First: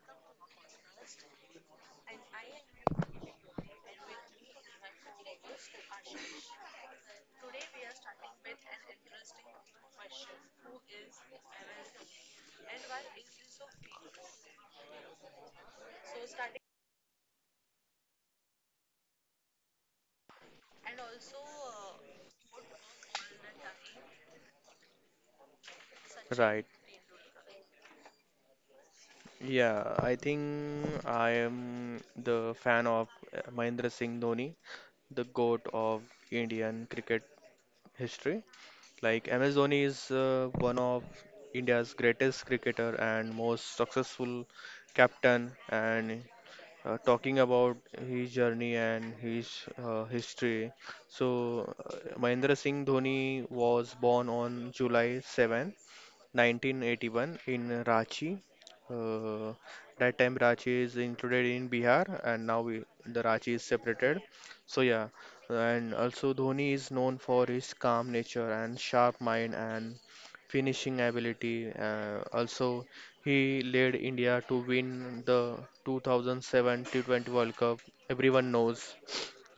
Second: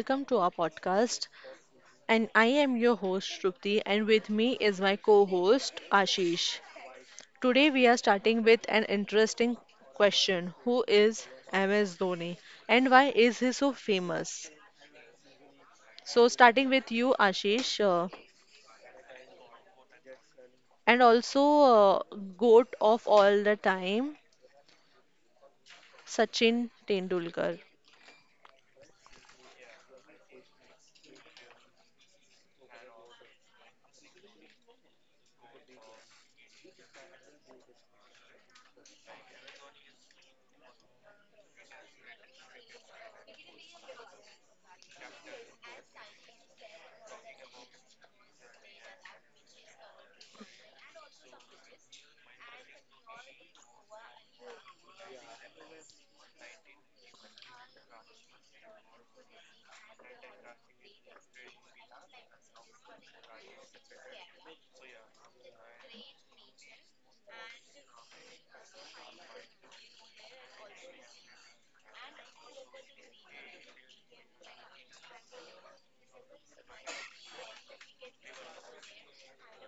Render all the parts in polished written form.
welcome to our podcast. And I am your host, Shrupti, and with me is my co host, Ashish. Today, we are starting with an interesting question. Who is MS Dhoni, and why is he so famous? So, starting with you, Ashish, and also GOAT of all the time, Right. Sachin Tendulkar. Yeah, I think I am the fan of Mahendra Singh Dhoni, the GOAT of Indian cricket history. Like MS Dhoni is one of India's greatest cricketer and most successful captain. And talking about his journey and his history, so Mahendra Singh Dhoni was born on July 7, 1981 in Ranchi. Uh, that time Ranchi is included in Bihar, and now we, the Ranchi is separated. So yeah, and also Dhoni is known for his calm nature and sharp mind and finishing ability. Also, he led India to win the 2007 T20 World Cup. Everyone knows,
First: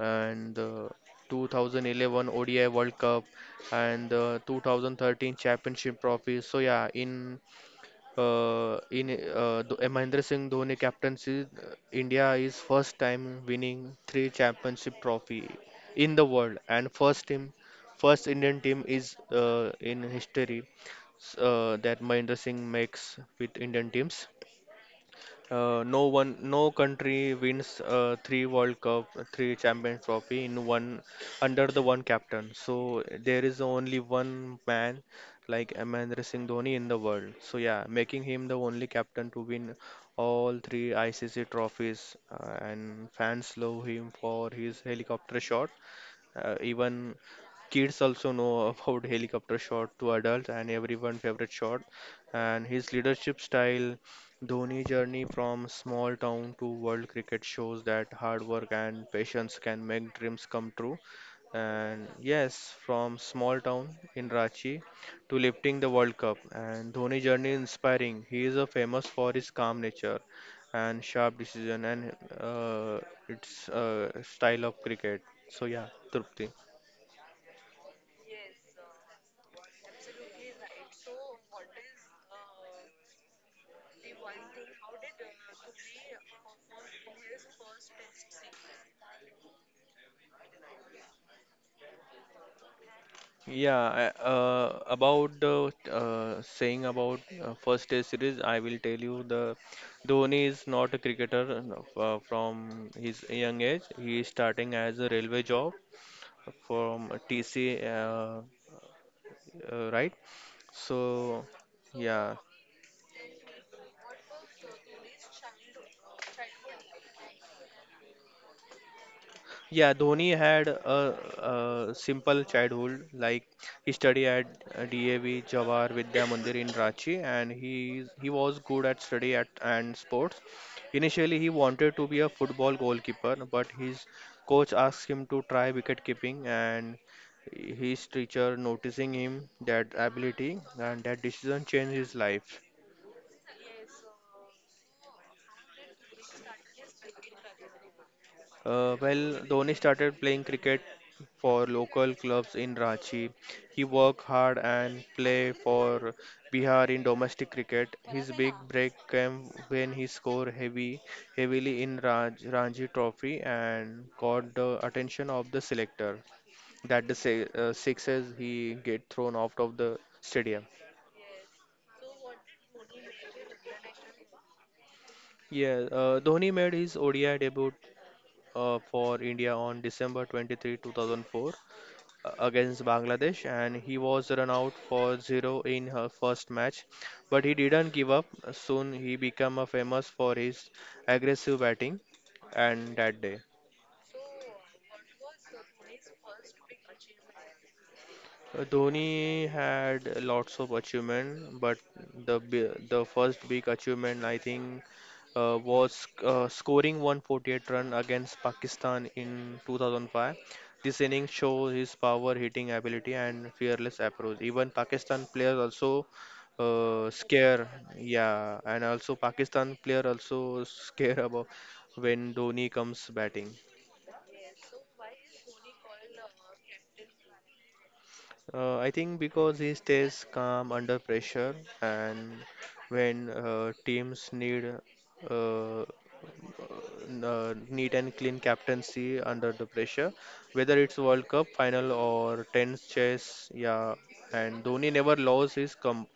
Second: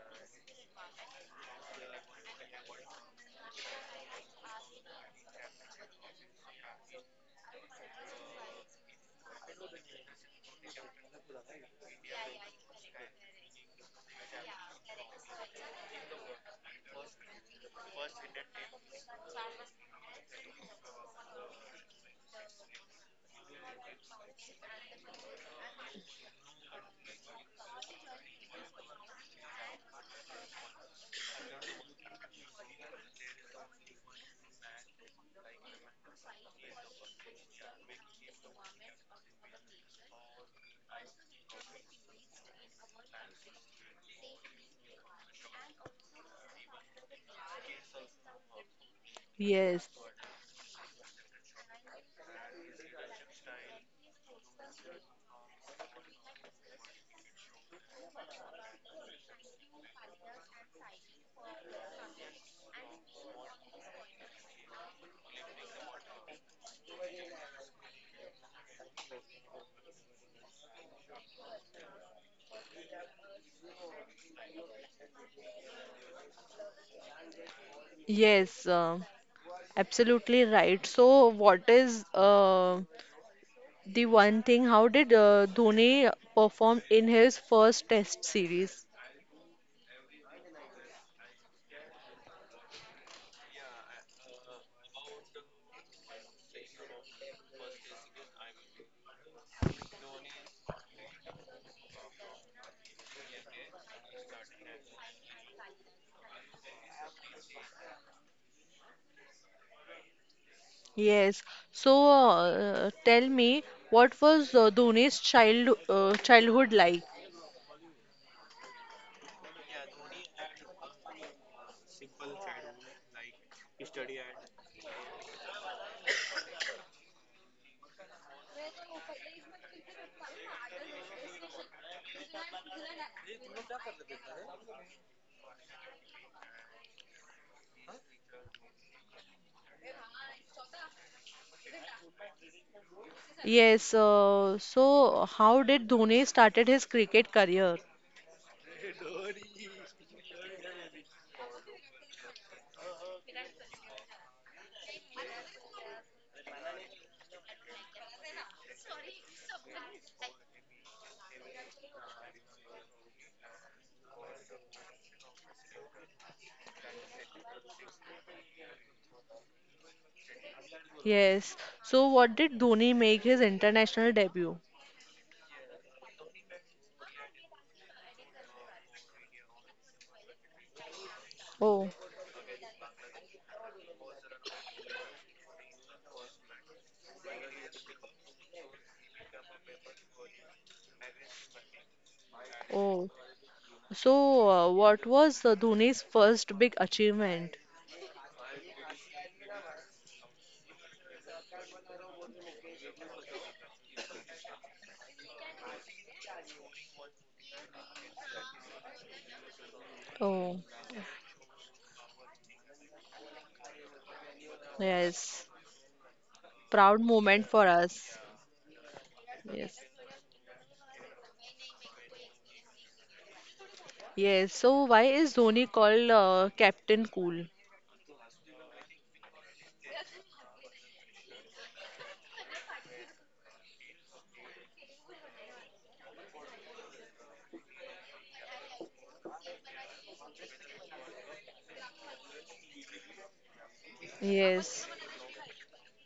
and the 2011 ODI World Cup and the 2013 Championship Trophy. So yeah, in the Mahendra Singh Dhoni captaincy, India is first time winning three championship trophy in the world, and first team, first Indian team is in history that Mahendra Singh makes with Indian teams. No one, no country wins three World Cup, three Champions Trophy in one under the one captain. So there is only one man like Mahendra Singh Dhoni in the world. So yeah, making him the only captain to win all three ICC trophies, and fans love him for his helicopter shot, even kids also know about helicopter shot Yes, to adults and everyone favorite shot. And his leadership style, Dhoni journey from small town to world cricket shows that hard work and patience can make dreams come true. And yes, from small town in Ranchi to lifting the World Cup. And Dhoni journey is inspiring. He is a famous for his calm nature and sharp decision and uh, its style of cricket. So yeah, Trupti. yes, absolutely right. So, what is the one thing: how did Dhoni perform in his first Test series? About the saying about first day series, I will tell you the Dhoni is not a cricketer from his young age. He is starting as a railway job from TC, right? So Yes. So yeah. Tell me, what was Dhoni's childhood like? Yeah, Dhoni had a simple childhood. Like he studied at DAV Jawahar Vidya Mandir in Ranchi, and he was good at study at and sports. Initially, he wanted to be a football goalkeeper, but his coach asked him to try wicket keeping, and his teacher noticing him that ability and that decision changed his life. Yes. So how did Dhoni started his cricket career? Well, Dhoni started playing cricket for local clubs in Ranchi. He worked hard and played for Bihar in domestic cricket. His big break came when he scored heavy, heavily in Ranji Trophy and caught the attention of the selector. That the se Sixes he get thrown out of the stadium. Yes. So what did Dhoni make his international debut? Yeah, Dhoni made his ODI debut for India on December 23, 2004, Oh, against Bangladesh, and he was run out for zero in her first match, but he didn't give up. Soon he became famous for his aggressive batting and oh. that day. So what was Dhoni's first big achievement? Dhoni had lots of achievement, but the first big achievement I think was scoring 148 run against Pakistan in 2005. Oh, This inning shows his power hitting ability and fearless approach. Even Pakistan yes. players also Proud moment scare, for us. yeah, and also Pakistan Yes. player also scare about when Dhoni comes batting. Yes, so why is Dhoni called Captain Cool? I think because he stays calm under pressure, and when teams need uh, neat and clean captaincy under the pressure, whether it's World Cup final or tense chess, yeah. And Dhoni Yes, never lost his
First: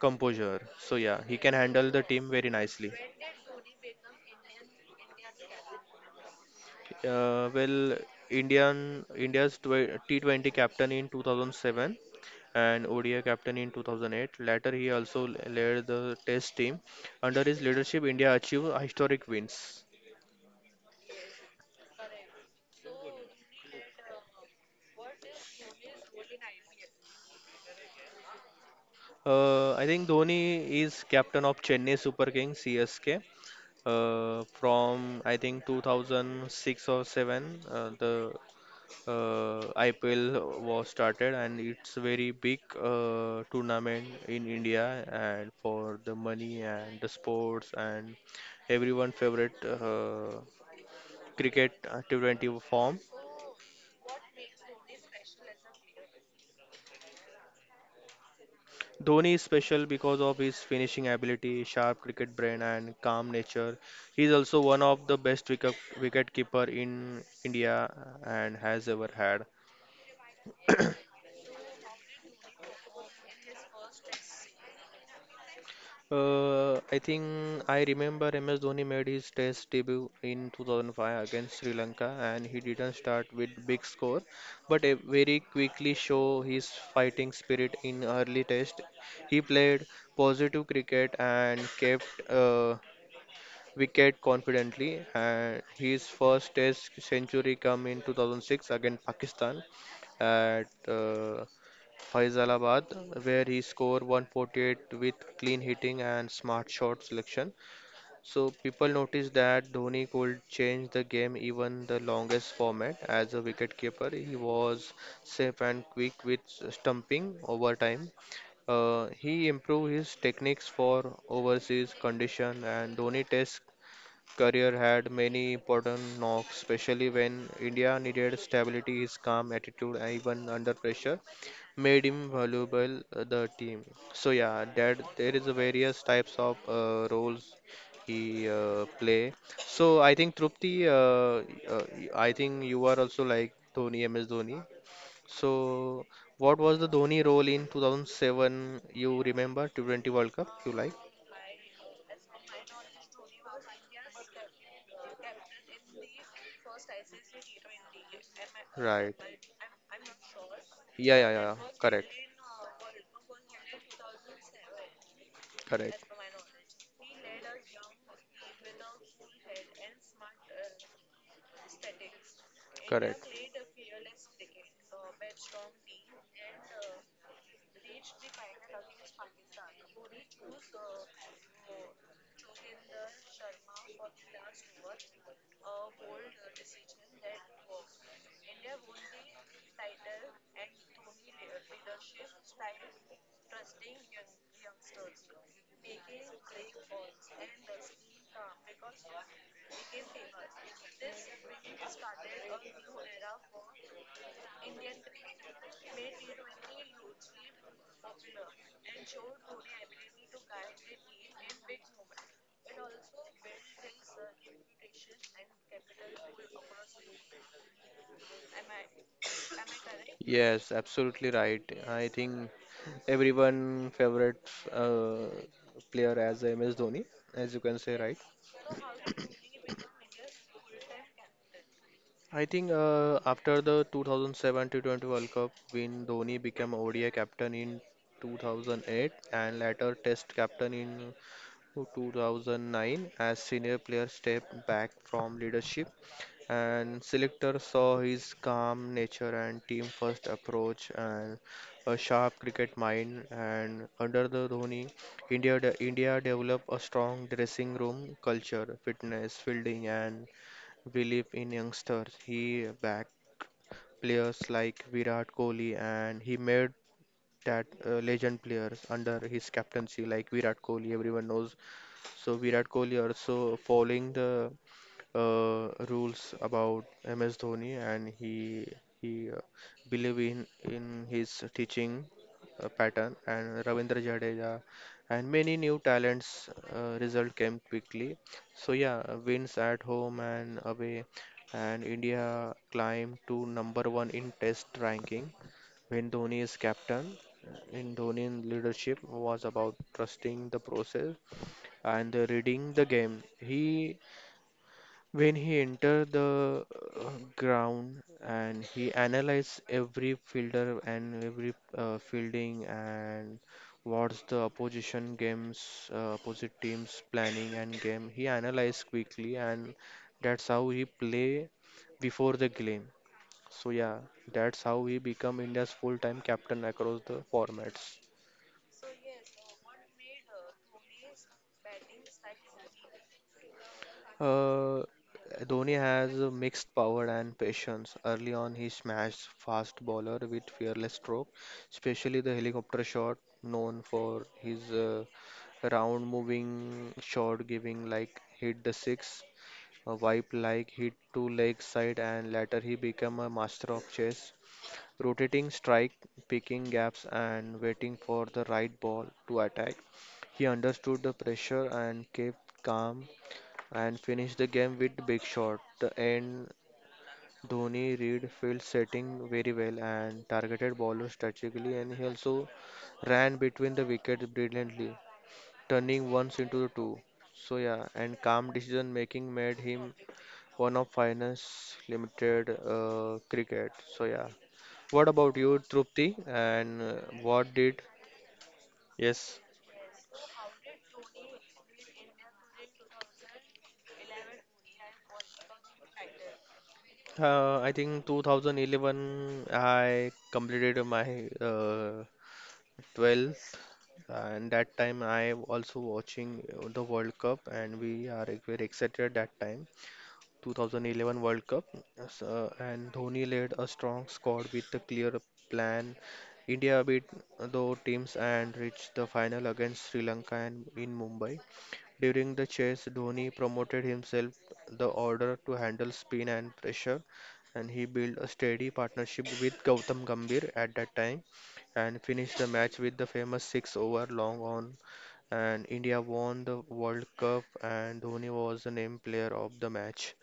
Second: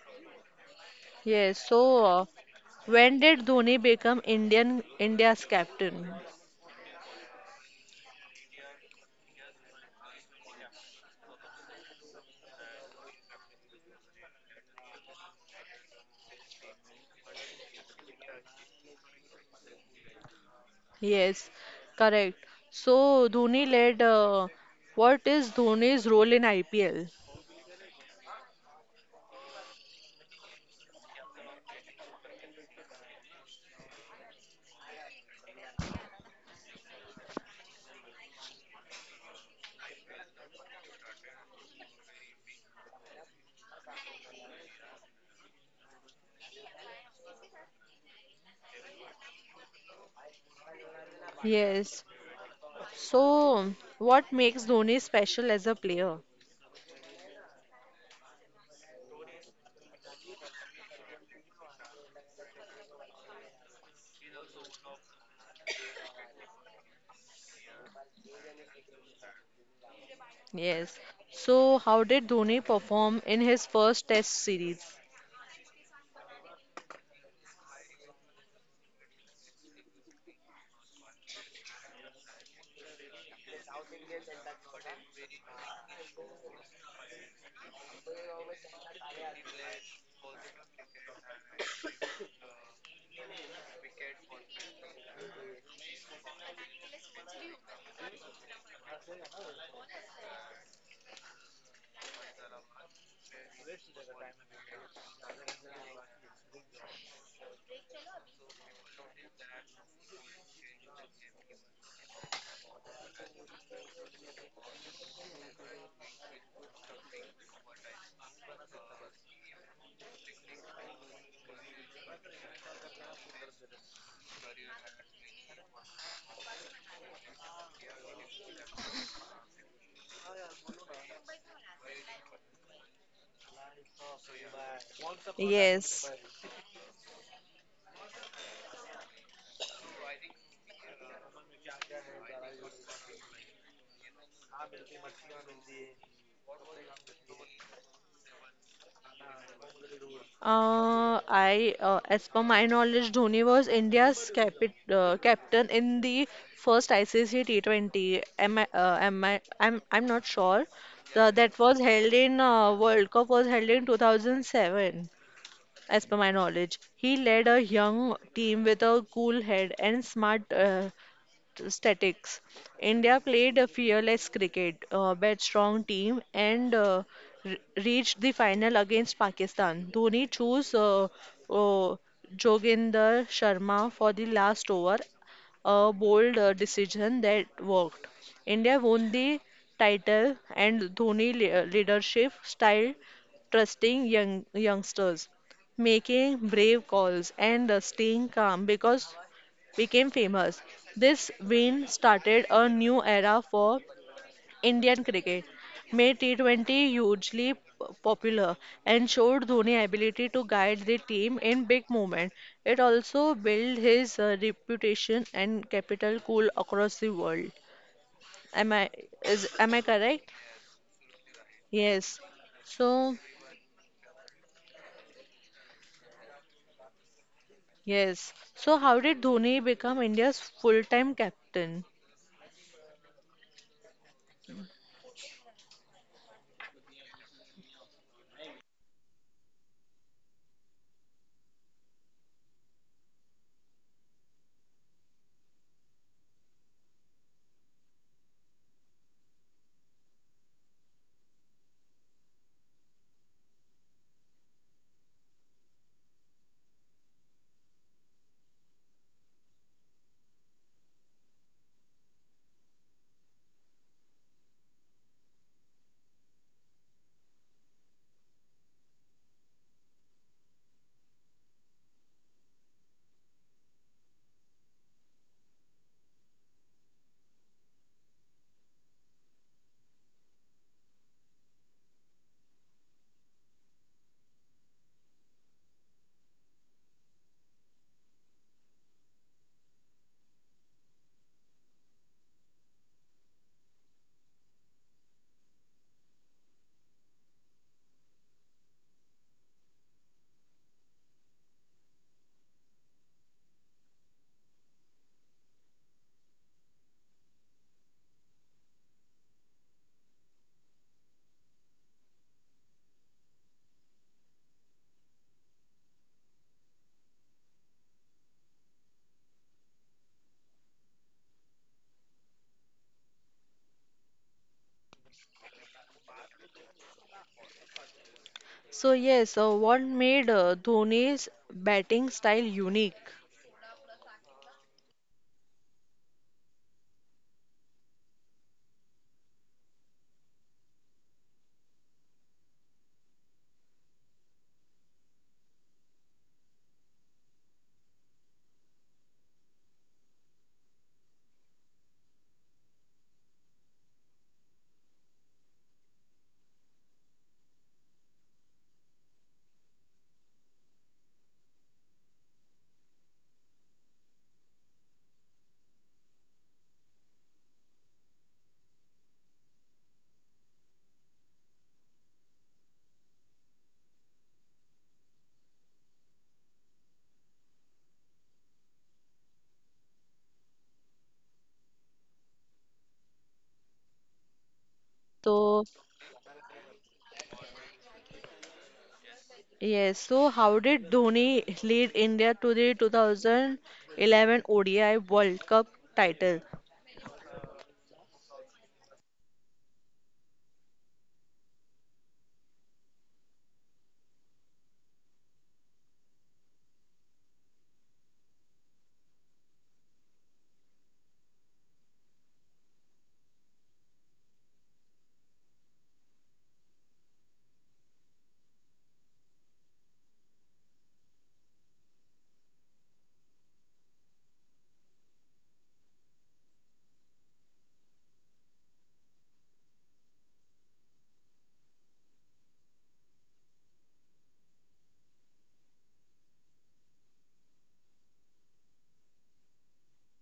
composure, so yeah, he can yes. handle the So team very nicely. when did Dhoni become Indian India's captain? Uh, well, Indian India's tw T20 captain in 2007 and ODI captain in 2008. Later, he also led the Test team. Under his leadership, India achieved historic wins. Yes, correct. So Dhoni led. What is Dhoni's role in IPL? I think Dhoni is captain of Chennai Super Kings CSK from I think 2006 or 7. The IPL was started and it's very big tournament in India and for the money and the sports and everyone favorite cricket Yes. T20 form. So what makes Dhoni special as a player? Dhoni is special because of his finishing ability, sharp cricket brain and calm nature. He is also one of the best wicket keeper in India and has ever had. Yes. So how did Dhoni perform in his first Test series? I think I remember MS Dhoni made his Test debut in 2005 against Sri Lanka, and he didn't start with big score, but very quickly show his fighting spirit in early Test. He played positive cricket and kept wicket confidently. And his first Test century come in 2006 against Pakistan at Faisalabad, where he scored 148 with clean hitting and smart shot selection. So people noticed that Dhoni could change the game even the longest format. As a wicketkeeper, he was safe and quick with stumping over time. He improved his techniques for overseas condition, and Dhoni test career had many important knocks, especially when India needed stability. His calm attitude, and even under pressure, made him valuable the team. So yeah, that there is a various Yes. types of roles he play. So I think Trupti, uh, I think you are also like Dhoni, MS Dhoni. So, what was the Dhoni role in 2007? You remember T20 World Cup? You like? As per my knowledge, Dhoni was India's capit captain in the first ICC T20. Am I? Uh, Right. am I? I'm not sure. Yeah, yeah, The, yeah. that was Correct. held in World Cup was held in 2007, Correct. as per my knowledge. He led a young team with a cool head and smart statics. India Correct. played a fearless cricket, but strong team, and re- reached the final against Pakistan. Dhoni chose uh, Joginder Sharma for the last over, a bold decision that worked. India won the title, and Dhoni leadership style, trusting youngsters, making brave calls, and staying calm, because became famous. This win started a new era for Indian cricket, made T20 hugely popular, and showed Dhoni's ability to guide the team in big moments. It also built his reputation and capital cool across the world. Am I am I correct? Yes, absolutely right. I Yes. think So everyone favorite player as MS Dhoni, as you can say, right? yes. So how did Dhoni become India's full-time captain? I think after the 2007 T20 World Cup win, Dhoni became ODI captain in 2008 and later Test captain in to 2009 as senior player stepped back from leadership, and selector saw his calm nature and team first approach and a sharp cricket mind. And under the Dhoni, India developed a strong dressing room culture, fitness, fielding and belief in youngsters. He backed players like Virat Kohli, and he made that legend players under his captaincy like Virat Kohli everyone knows. So Virat Kohli also following the rules about MS Dhoni, and he believe in his teaching pattern. And Ravindra Jadeja and many new talents result came quickly. So yeah, wins at home and away, and India climbed to number one in Test ranking when Dhoni is captain. In Dhoni leadership was about trusting the process and reading the game. He, when he entered the uh, ground and he analyzed every fielder and every fielding and what's the opposition games, opposite teams planning and game. He analyzed quickly, and that's how he play before the game. So yeah, that's how he become India's full-time captain across the formats. So yes, what made Dhoni's batting style unique? Uh, Dhoni has a mixed power and patience. Early on, he smashed fast bowler with fearless stroke, especially the helicopter shot, known for his round moving shot giving like hit the six, a wipe like hit to leg side, and later he became a master of chess, rotating strike, picking gaps, and waiting for the right ball to attack. He understood the pressure and kept calm and finished the game with big shot. The end, Dhoni read field setting very well and targeted bowlers strategically, and he also ran between the wickets brilliantly, turning ones into the two. So yeah, and calm decision making made him one of finance limited cricket. So yeah. What about you, So Trupti? And what did? Yes. yes, so how did Dhoni lead India to the 2011 ODI World Cup title? I think 2011 I completed my 12th, and that time I also watching the World Cup, and we are very excited that time. 2011 World Cup, and Dhoni led a strong squad with a clear plan. India beat the teams and reached the final against Sri Lanka and in Mumbai. During the chase, Dhoni promoted himself the order to handle spin and pressure, and he built a steady partnership with Gautam Gambhir at that time and finished the match with the famous six over long on, and India won the World Cup, and Dhoni was the named player of the match.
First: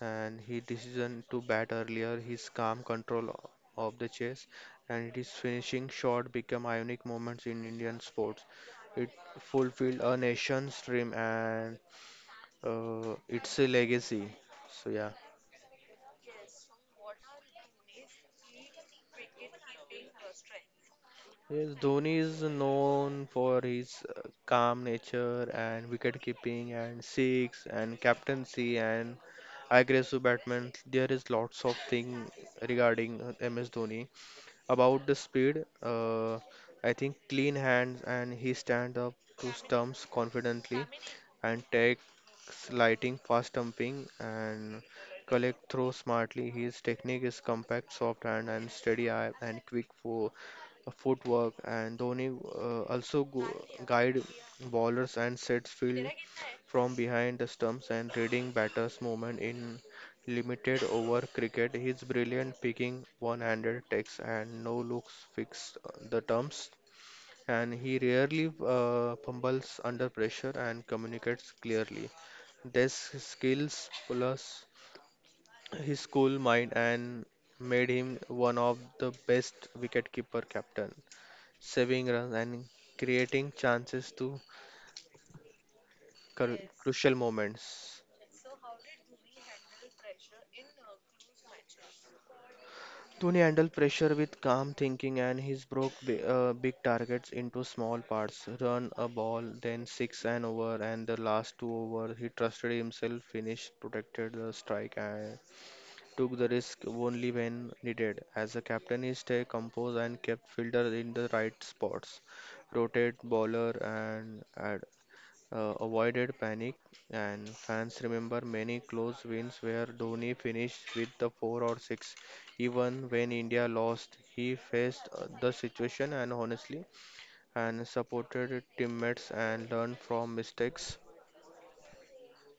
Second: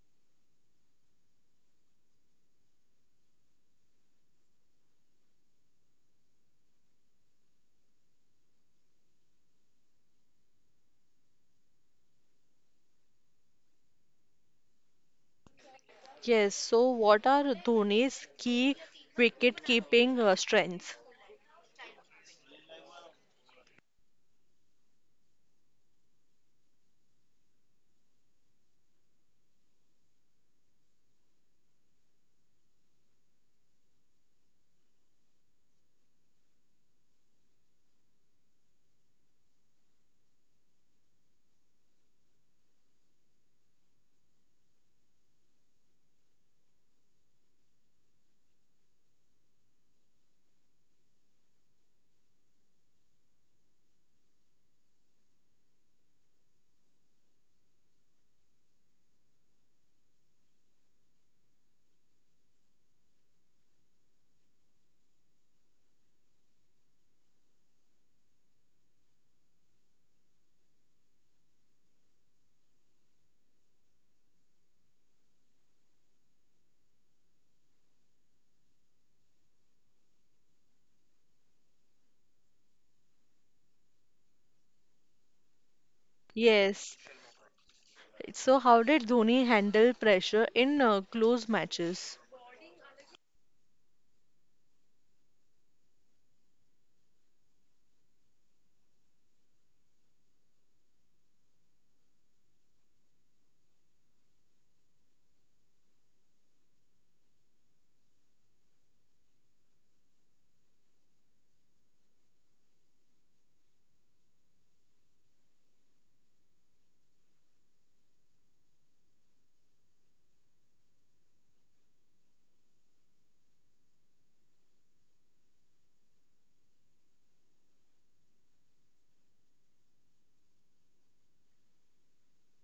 And his decision to bat earlier, his calm control of the chase, and his finishing shot become iconic moments in Indian sports. It fulfilled a nation's dream and it's a legacy. So yeah. Yes, so what are Dhoni's key wicket-keeping strengths? Yes, Dhoni is known for his uh, calm nature and wicket keeping and six and captaincy and aggressive batman. There is lots of thing regarding MS Dhoni. About the speed, I think clean hands and he stand up to stumps confidently and takes lighting fast stumping and collect throw smartly. His technique is compact, soft hand and steady eye and quick for footwork. And Dhoni also guide bowlers and sets field from behind the stumps and reading batters' movement in limited over cricket, his brilliant picking, one-handed takes and no-looks fix the terms, and he rarely fumbles under pressure and communicates clearly. These skills plus his cool mind and made him one of the best wicketkeeper captain, saving runs and creating chances to Yes, crucial moments. so how did Dhoni handle pressure in close matches? Tony handled pressure with calm thinking, and he broke big targets into small parts. Run a ball, then six and over, and the last two over. He trusted himself, finished, protected the strike, and took the risk only when needed. As a captain, he stayed composed and kept fielder in the right spots, rotate bowler, and avoided panic, and fans remember many close wins where Dhoni finished with the 4 or 6. Even when India lost, he faced the situation and honestly and supported teammates and learned from mistakes.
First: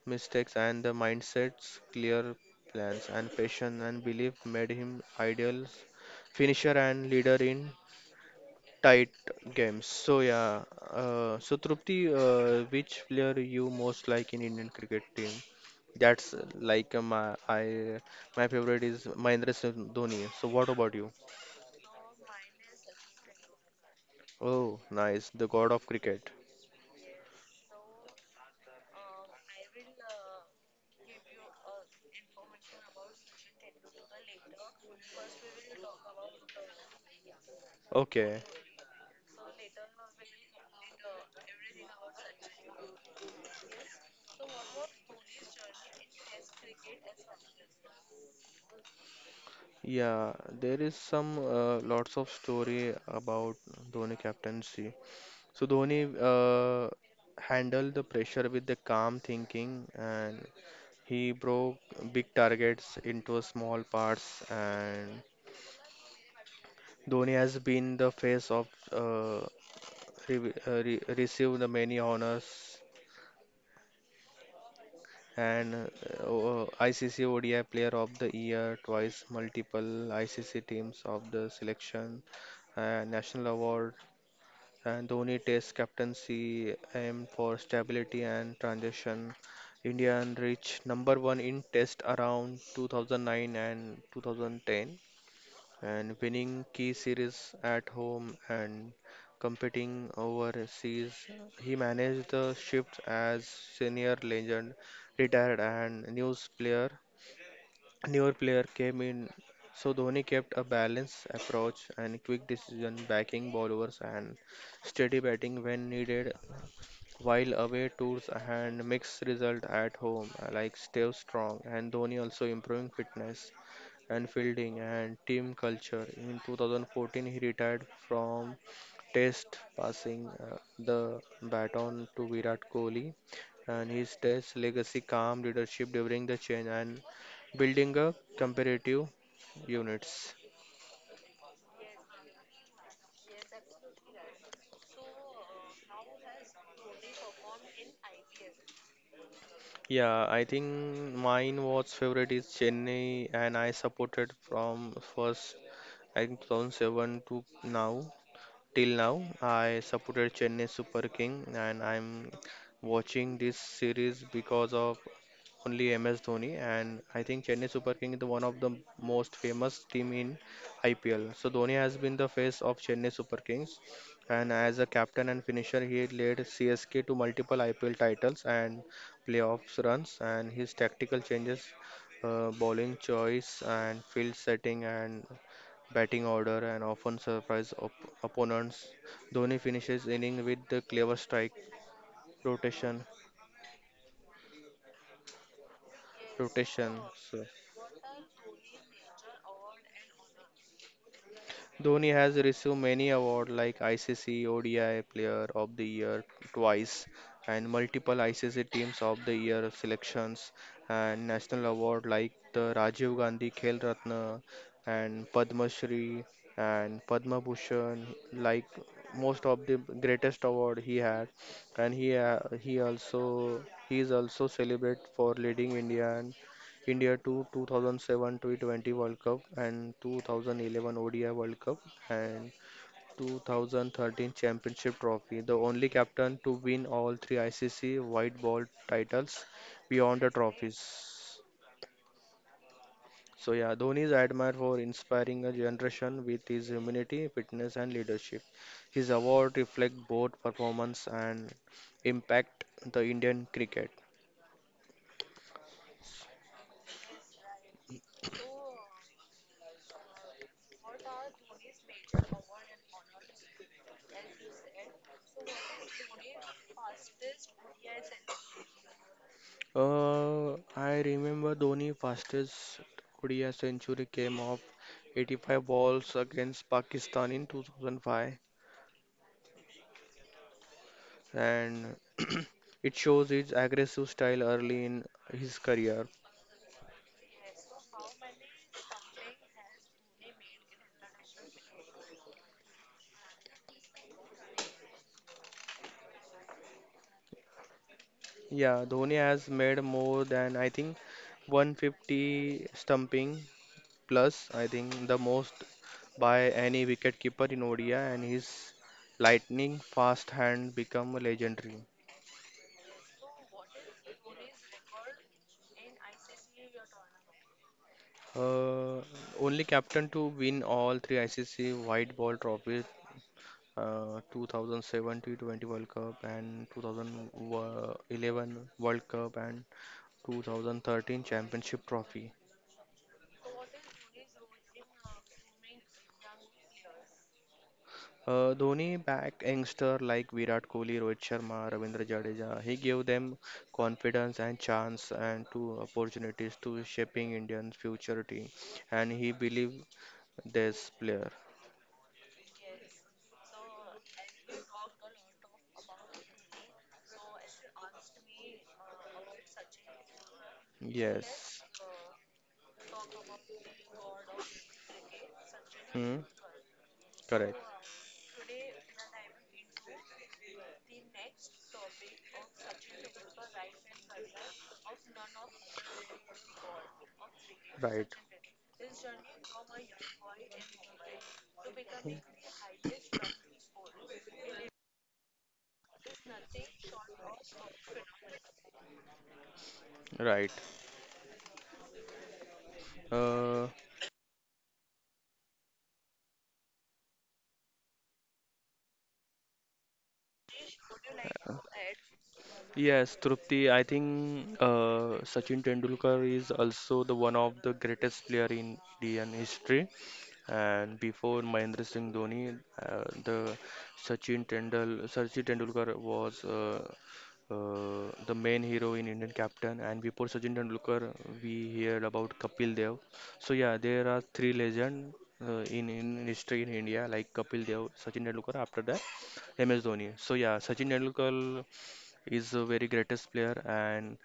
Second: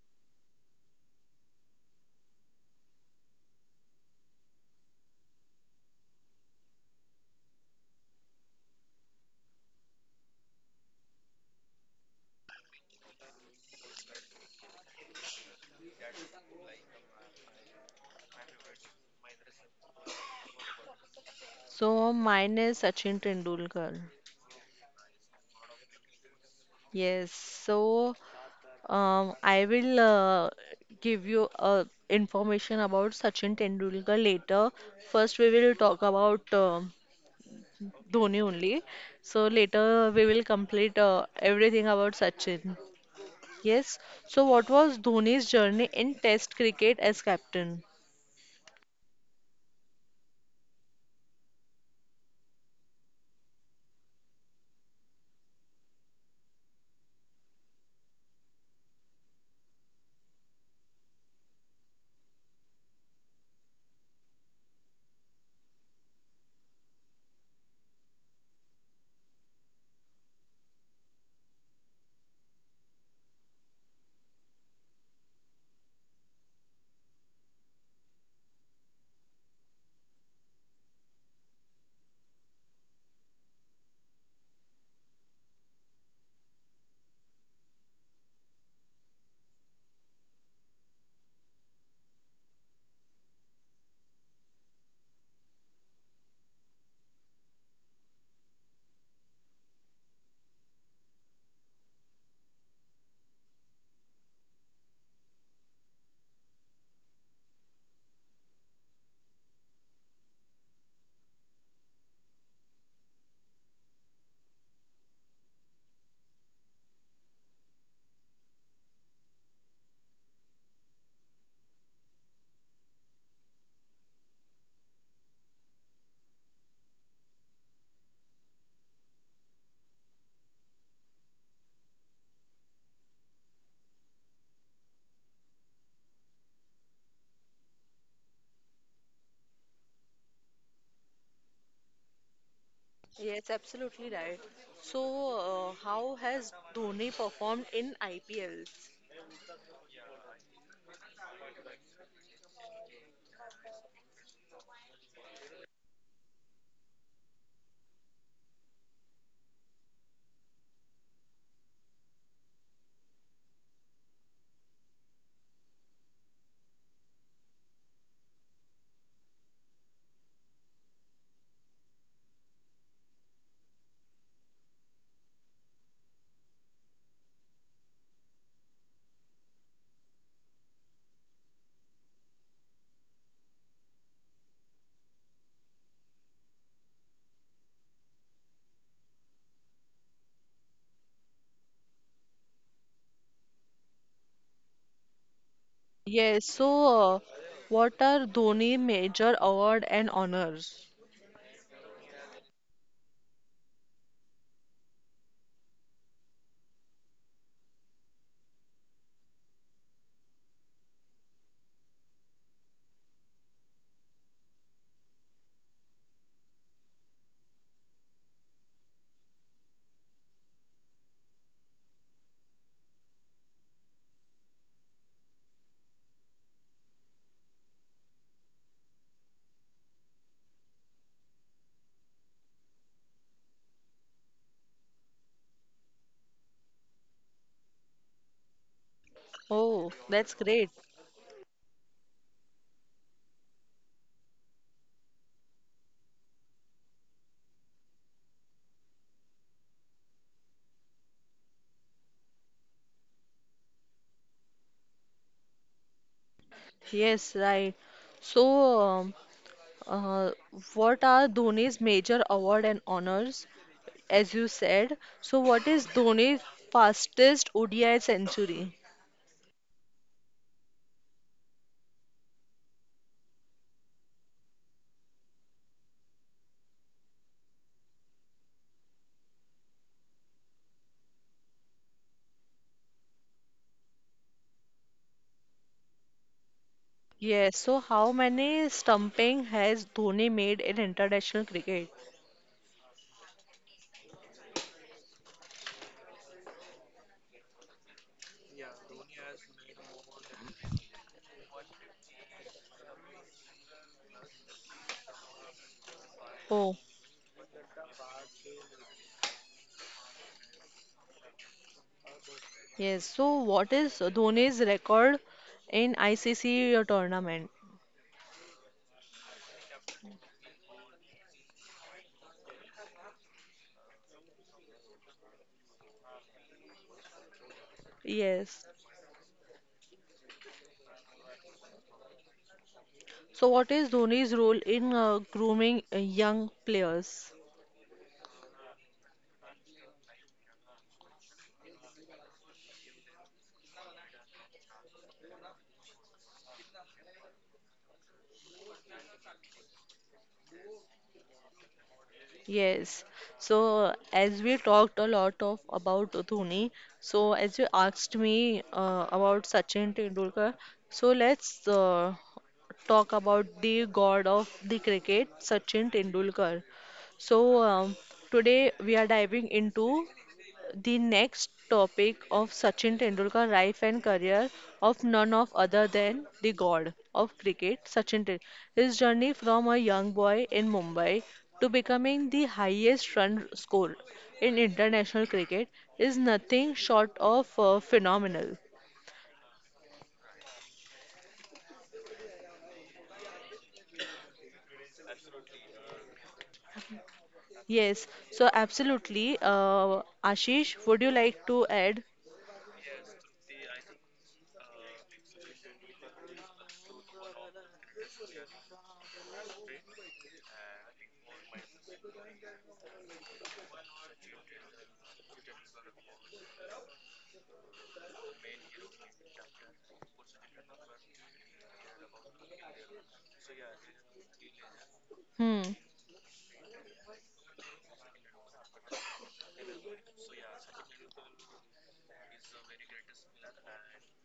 Mistakes and the mindsets, clear plans and passion and belief made him ideal finisher and leader in tight games. So yeah, so Trupti, which player you most like in Indian cricket team? That's like my favorite is Mahendra Singh Dhoni. So what about you? So mine is Sachin Tendulkar. Oh, nice, the god of cricket. Yes, so I will give you information about Sachin Tendulkar later. First, we will talk about Okay, Dhoni only. So later we will complete everything about Sachin. Yes. So what was Dhoni's journey in Test cricket as captain? yeah, there is some lots of story about Dhoni captaincy. So Dhoni uh, handled the pressure with the calm thinking, and he broke big targets into small parts. And Dhoni has been the face of received the many honors and ICC ODI Player of the Year twice, multiple ICC teams of the selection, national award. And Dhoni Test captaincy aimed for stability and transition. India reached number one in Test around 2009 and 2010, and winning key series at home and competing overseas. He managed the shift as senior legend retired and news player newer player came in. So Dhoni kept a balanced approach and quick decision, backing bowlers and steady batting when needed. While away tours and mixed result at home, like Steve Strong and Dhoni also improving fitness and fielding and team culture. In 2014, he retired from Test, passing the baton to Virat Kohli, and his Test legacy calm leadership during the change and building a comparative units. Yes, absolutely right. So how has Dhoni performed in IPLs? Yeah, I think mine was favorite is Chennai, and I supported from first I think 2007 to now, till now, I supported Chennai Super King, and I'm watching this series because of only MS Dhoni, and I think Chennai Super King is the one of the most famous team in IPL. So Dhoni has been the face of Chennai Super Kings, and as a captain and finisher, he led CSK to multiple IPL titles and playoffs runs, and his tactical changes, bowling choice, and field setting, and batting order and often surprise opponents. Dhoni finishes inning with the clever strike rotation, Yes. rotation. So So. what are Dhoni major award and honors? Dhoni has received many awards like ICC ODI Player of the Year twice and multiple ICC Teams of the Year selections and national award like the Rajiv Gandhi Khel Ratna and Padma Shri and Padma Bhushan, like most of the greatest award he had. And he is also celebrated for leading India to 2007 to 20 World Cup and 2011 ODI World Cup and 2013 Championship Trophy, the only captain to win all three ICC white ball titles Oh, beyond the that's great. trophies. So yeah, Dhoni is admired for inspiring a generation with his humility, fitness, and leadership. His award reflect both performance and impact the Indian cricket. Yes, right. So, um, uh, what are Dhoni's major award and honors, as you said? So, what is Dhoni's fastest ODI century? I remember Dhoni's fastest ODI century came off 85 balls against Pakistan in 2005, and it shows his aggressive style early in his career. Yes, so how many stumping has Dhoni made in international cricket? Yeah, Dhoni has made more than I think 150 stumping plus, I think the most by Oh, any wicketkeeper in ODI, and his lightning fast hand become legendary. yes. So, what is Dhoni's record in ICC tournament? Uh, Only captain to win all three ICC white ball trophies, 2007 to 20 World Cup and Yes. 2011 World Cup and 2013 Championship Trophy. So, what is Dhoni's role in grooming young players? Dhoni back youngster like Virat Kohli, Rohit Sharma, Ravindra Jadeja. He gave them confidence and chance and two opportunities to shaping Indian's future team. And he believed this player. Yes. So, as we talked a lot of about Dhoni, so as you asked me about Sachin Tendulkar, so Yes. let's talk about the god of the cricket, Sachin Hmm, Tendulkar. correct. So today we are diving into the next topic of Sachin Tendulkar life and career, of none of other than the god of cricket, Right. Sachin Tendulkar. His journey from a young boy in Mumbai to Hmm. becoming the highest run scorer in international cricket is nothing short of phenomenal. Right. Uh, Yes, so absolutely. Ashish, would you like to add? Yes, Trupti, I think Sachin Tendulkar is also the one of the greatest player in Indian history. And before Mahendra Singh Dhoni, the Sachin Tendulkar was the main hero in Indian captain. And before Sachin Tendulkar, we heard about Kapil Dev. So yeah, there are three legends Hmm. in history in India, like Kapil Dev, Sachin Tendulkar. After that, MS Dhoni. So yeah, Sachin Tendulkar is a very greatest player, and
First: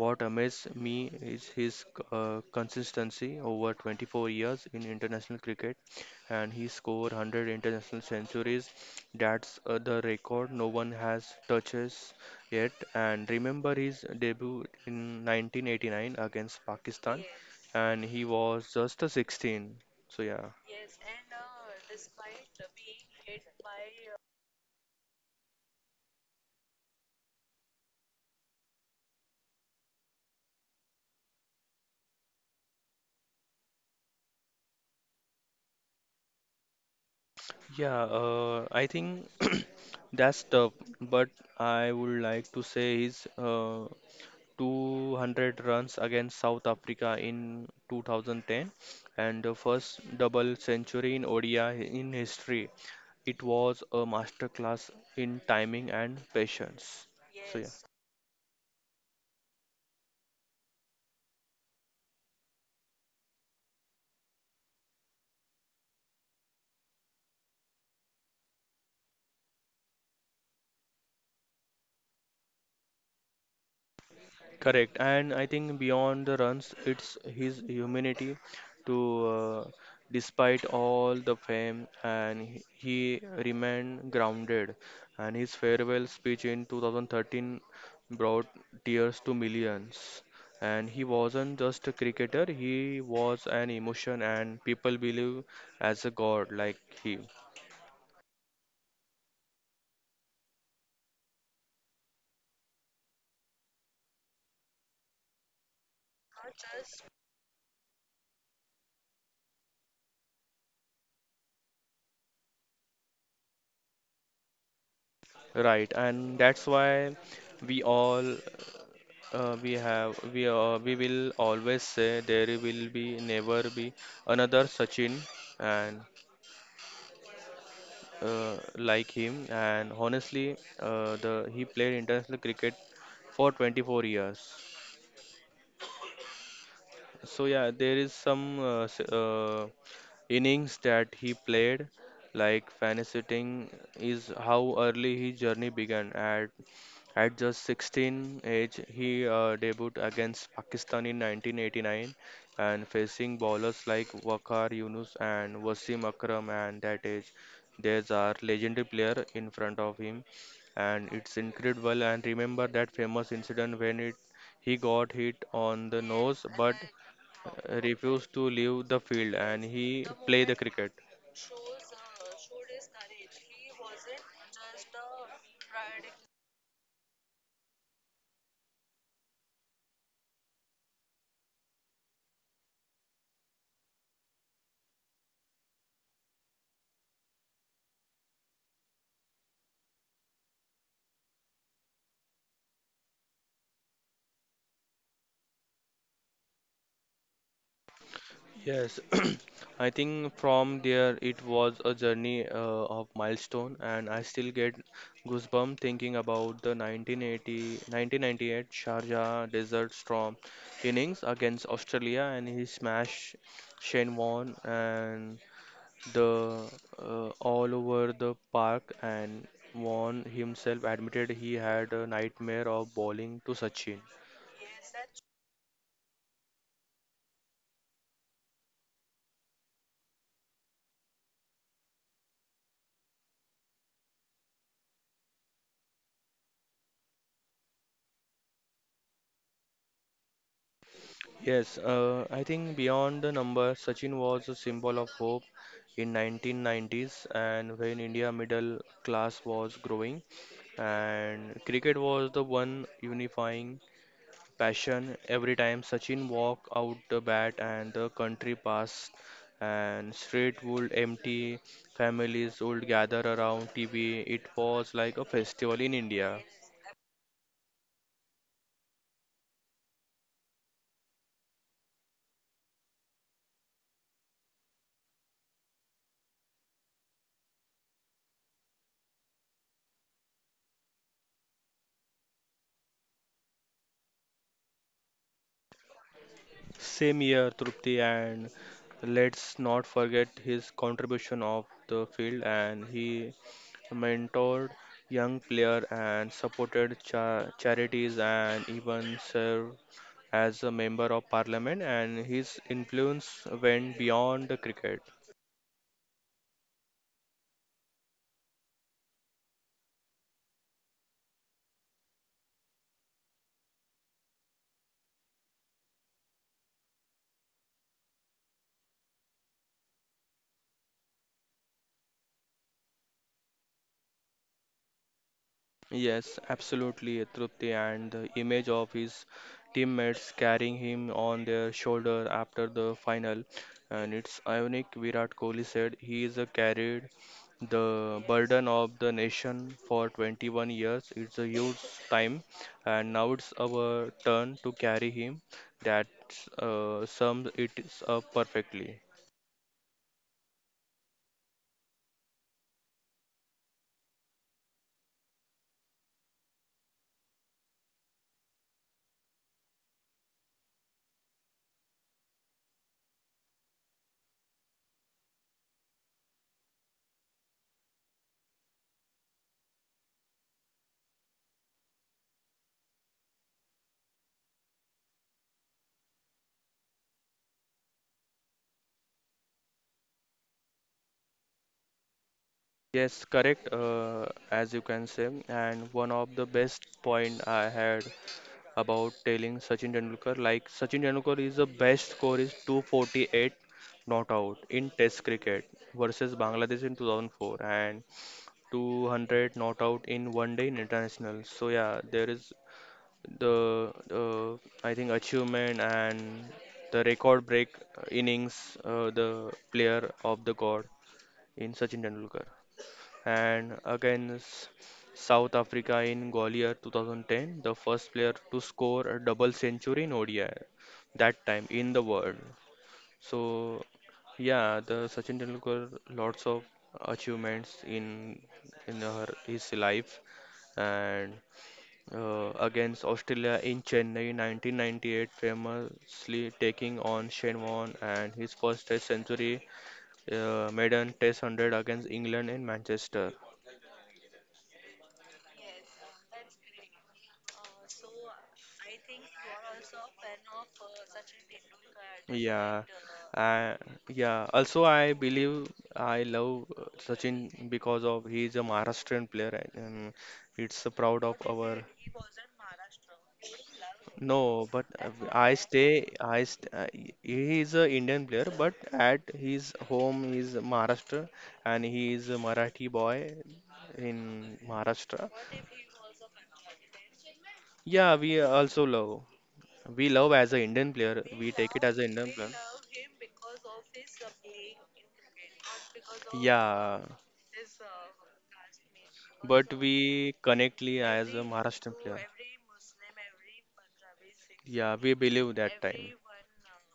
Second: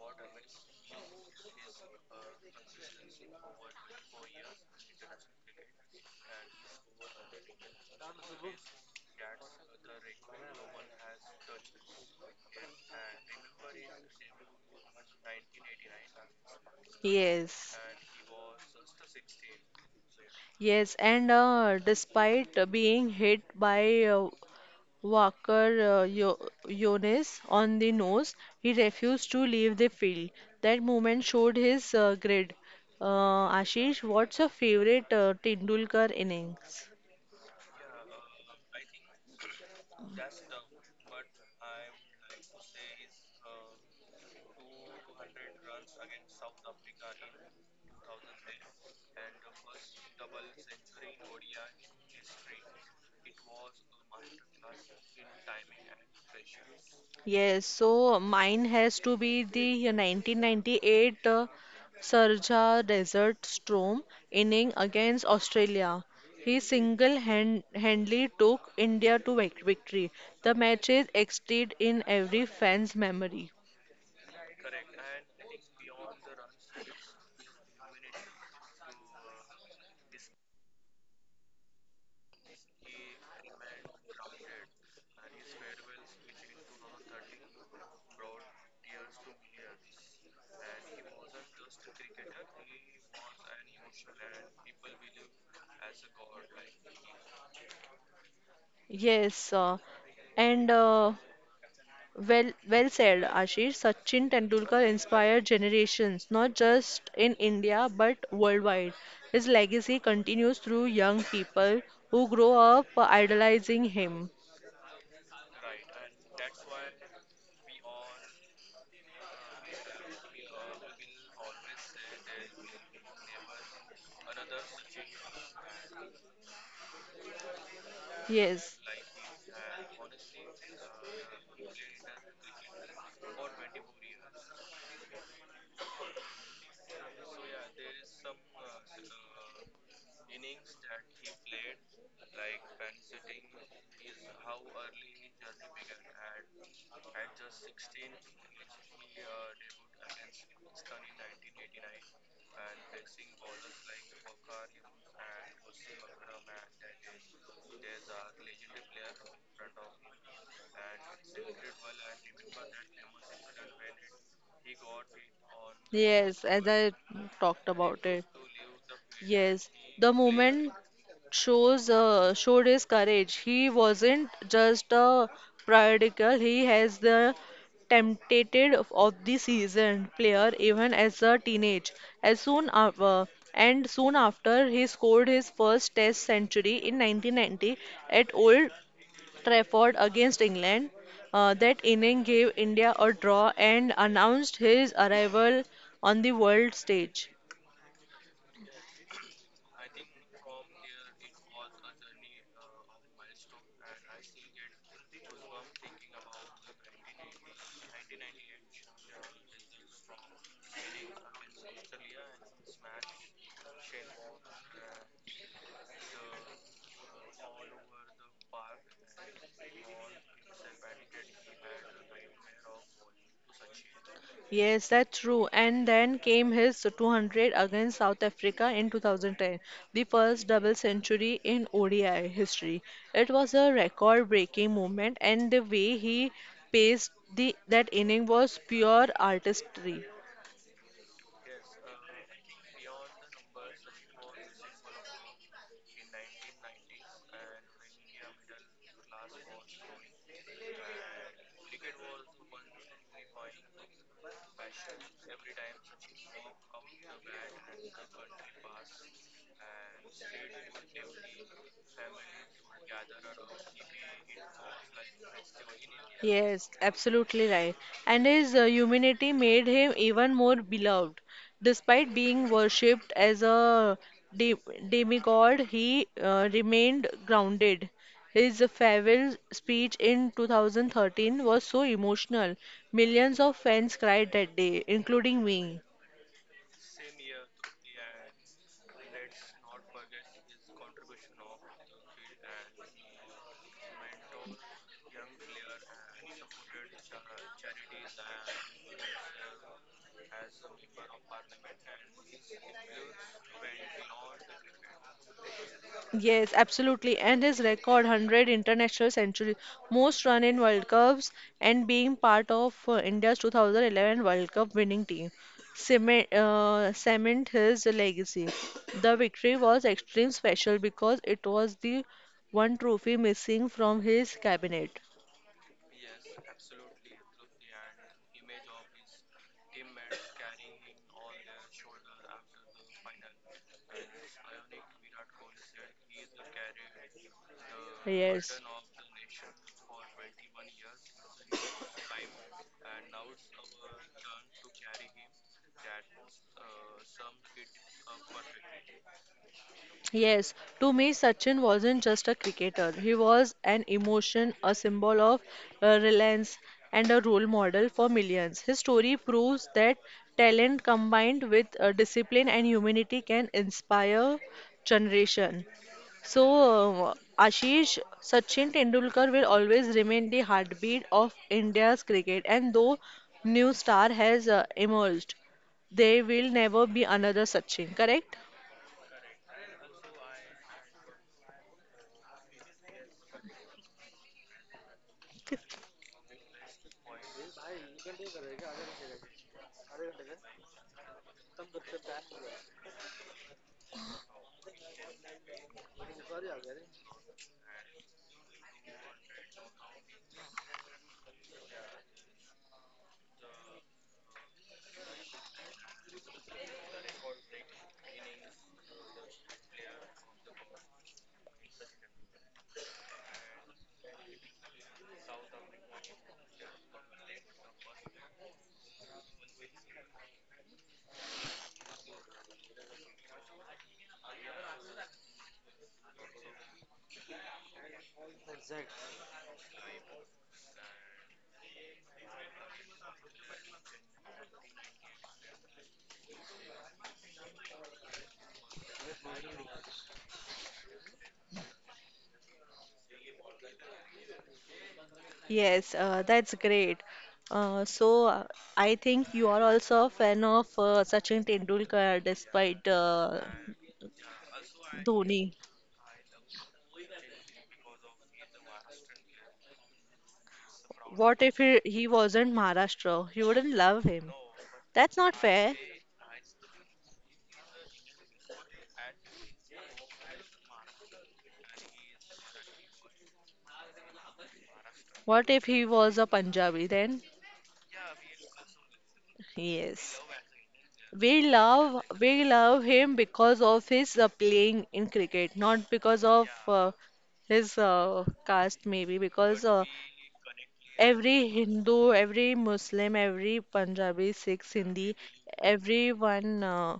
what amazed me is his consistency over 24 years in international cricket, and he scored 100 international centuries. That's the record no one has touches yet. And remember his debut in 1989 against Pakistan, Yes. and he was just a 16. So yeah, Yes, and despite being hit by Walker Yo Yones on the nose, he refused to leave the field. That moment showed his grit. Ashish, what's your favorite Tendulkar innings? yeah, I think that's tough, but I would like to say his, 200 runs against South Africa in 2010 and the first double century in ODI in history. It was a masterclass in timing and patience. So Yes, yeah. so mine has to be the 1998 Sharjah Desert Storm inning against Australia. He single-handedly took India to victory. The match is etched in every fan's memory. Correct, and I think beyond the runs, it's his humanity to, despite all the fame. And he remained grounded. And his farewell speech in 2013 brought tears to millions. And he wasn't just a cricketer; he was an emotion, and people believe as a god like he. Yes, and well, well said, Ashish. Sachin Tendulkar inspired generations, not just in India but worldwide. His legacy continues through young people who grow up idolizing him. Right, and that's why we all we have we will always say there will be never be another Sachin, and Yes. like him, and honestly the he played international cricket for 24 years. So yeah, there is some innings that he played, like fanny is how early his journey began. At just 16 age, he debuted against Pakistan in 1989 and facing bowlers like Waqar Yunus and Wasim Akram. And that age, there's our legendary player in front of him, and it's incredible. And remember that famous incident when it he got hit on the nose, Yes, as but I talked about it. refused to leave the field and Yes, he the played the movement cricket. shows showed his courage. He wasn't just a prodigal. He has the tempted of the season player, even as a teenage. As soon after, and soon after he scored his first Test century in 1990 at Old Trafford against England. That inning gave India a draw and announced his arrival on the world stage. Yes, I think from there it was a journey of milestone. And I still get goosebumps thinking about the 1980 1998 Sharjah Desert Storm innings against Australia, and he smashed Shane Warne and the all over the park, and Warne himself admitted he had a nightmare of bowling to Sachin. Yes, that's true. And then came his 200 against South Africa in 2010, the first double century in ODI history. It was a record-breaking moment, and the way he paced that inning was pure artistry. Yes, I think beyond the number, Sachin was a symbol of hope in 1990s, and when India middle class was growing and cricket was the one unifying passion, every time Sachin walked out the bat and the country passed, and street would empty, families would gather around TV. It was like a festival in India. Yes, absolutely right. And his humanity made him even more beloved. Despite being worshipped as a de demigod, he remained grounded. His farewell speech in 2013 was so emotional. Millions of fans cried that day, including me. Same year, Trupti, and let's not forget his contribution of the field. And he mentored young player and supported charities and even served as a member of parliament. And his influence went beyond the cricket. Yes, absolutely. And his record 100 international centuries, most run in World Cups, and being part of India's 2011 World Cup winning team cement his legacy. The victory was extremely special because it was the one trophy missing from his cabinet. Yes, absolutely, Trupti, and the image of his teammates carrying him on their shoulder after the final. And it's ironic, Virat Kohli said he is a carried the burden of the nation for 21 years. It's a huge time, and now it's our turn to carry him. That sums it up perfectly. Yes, to me, Sachin wasn't just a cricketer. He was an emotion, a symbol of reliance, and a role model for millions. His story proves that talent combined with discipline and humanity can inspire generation. So, Ashish, Sachin Tendulkar will always remain the heartbeat of India's cricket, and though new star has emerged, there will never be another Sachin. Correct? Yes, correct, as you can say, and one of the best point I had about telling Sachin Tendulkar. Like Sachin Tendulkar is the best score is 248 not out in Test cricket versus Bangladesh in 2004 and 200 not out in one day in international. So yeah, there is the I think achievement and the record break innings, the player of the god in Sachin Tendulkar, and against South Africa in Gwalior 2010, the first player to score a double century in ODI that time in the world. So yeah, the Sachin Tendulkar lots of achievements in his life, and against Australia in Chennai 1998, famously taking on Shane Warne and his first Test century, maiden Test 100 against England in Manchester. Yes, that's great. So I think you are also a fan of Sachin Tendulkar Yeah, right? despite I Yeah. Also, I Dhoni. believe I love Sachin because of he is a Maharashtrian player, and it's a proud, no, of our. What if he wasn't Maharashtra? You wouldn't Lahore. love No, him. but that's not I That's right. not fair. Stay. I st He is a Indian player, but at his home is Maharashtra, and he is a Marathi boy in Maharashtra. What if he was a Punjabi then? Yeah, we also love. We Yes. love as an Indian player. We We take it as an love Indian we player. love him because of his playing in cricket, not because of Yeah, his caste, maybe. Because but we connectly as a every Maharashtrian Hindu, player. every Muslim, every Punjabi, Sikh, Yeah, so Sindhi, we believe that time. everyone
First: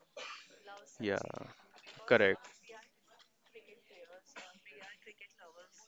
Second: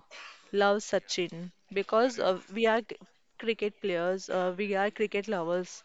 loves Yeah, Sachin, because correct. we are cricket players, we are cricket lovers,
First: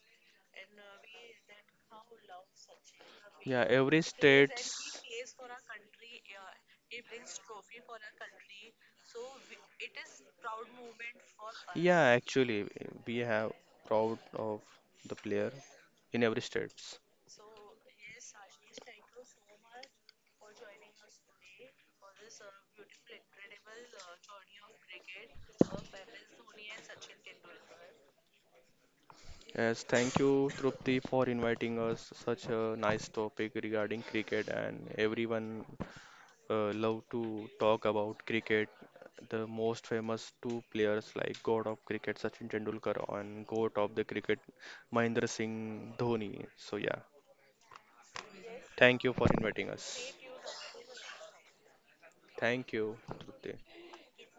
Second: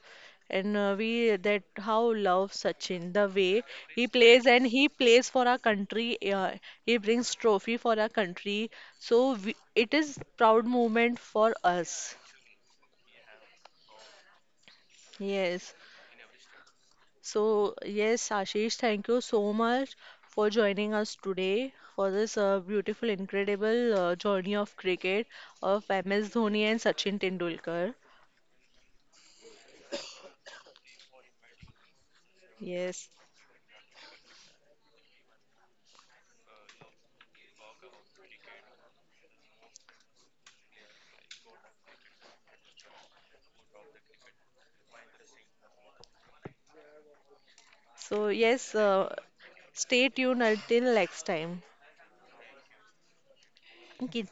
and we that how love Sachin the Yeah, way every he plays, and he states. plays for our country. He brings trophy for our country, so it is proud moment for Yeah, us. actually, we have proud of the player Yes. in every states. So, yes, Ashish, thank you so much for joining us today for this beautiful, incredible journey of cricket of MS Dhoni and Sachin Tendulkar. Yes, thank you, Trupti, for inviting us. Such a nice Yes. topic regarding cricket, and everyone love to talk about cricket. The most famous two players like God of Cricket Sachin Tendulkar and GOAT of the cricket Mahendra Singh Dhoni. So yeah, So, yes, thank you for inviting us. stay tuned until next time. Thank you, Trupti. कितनी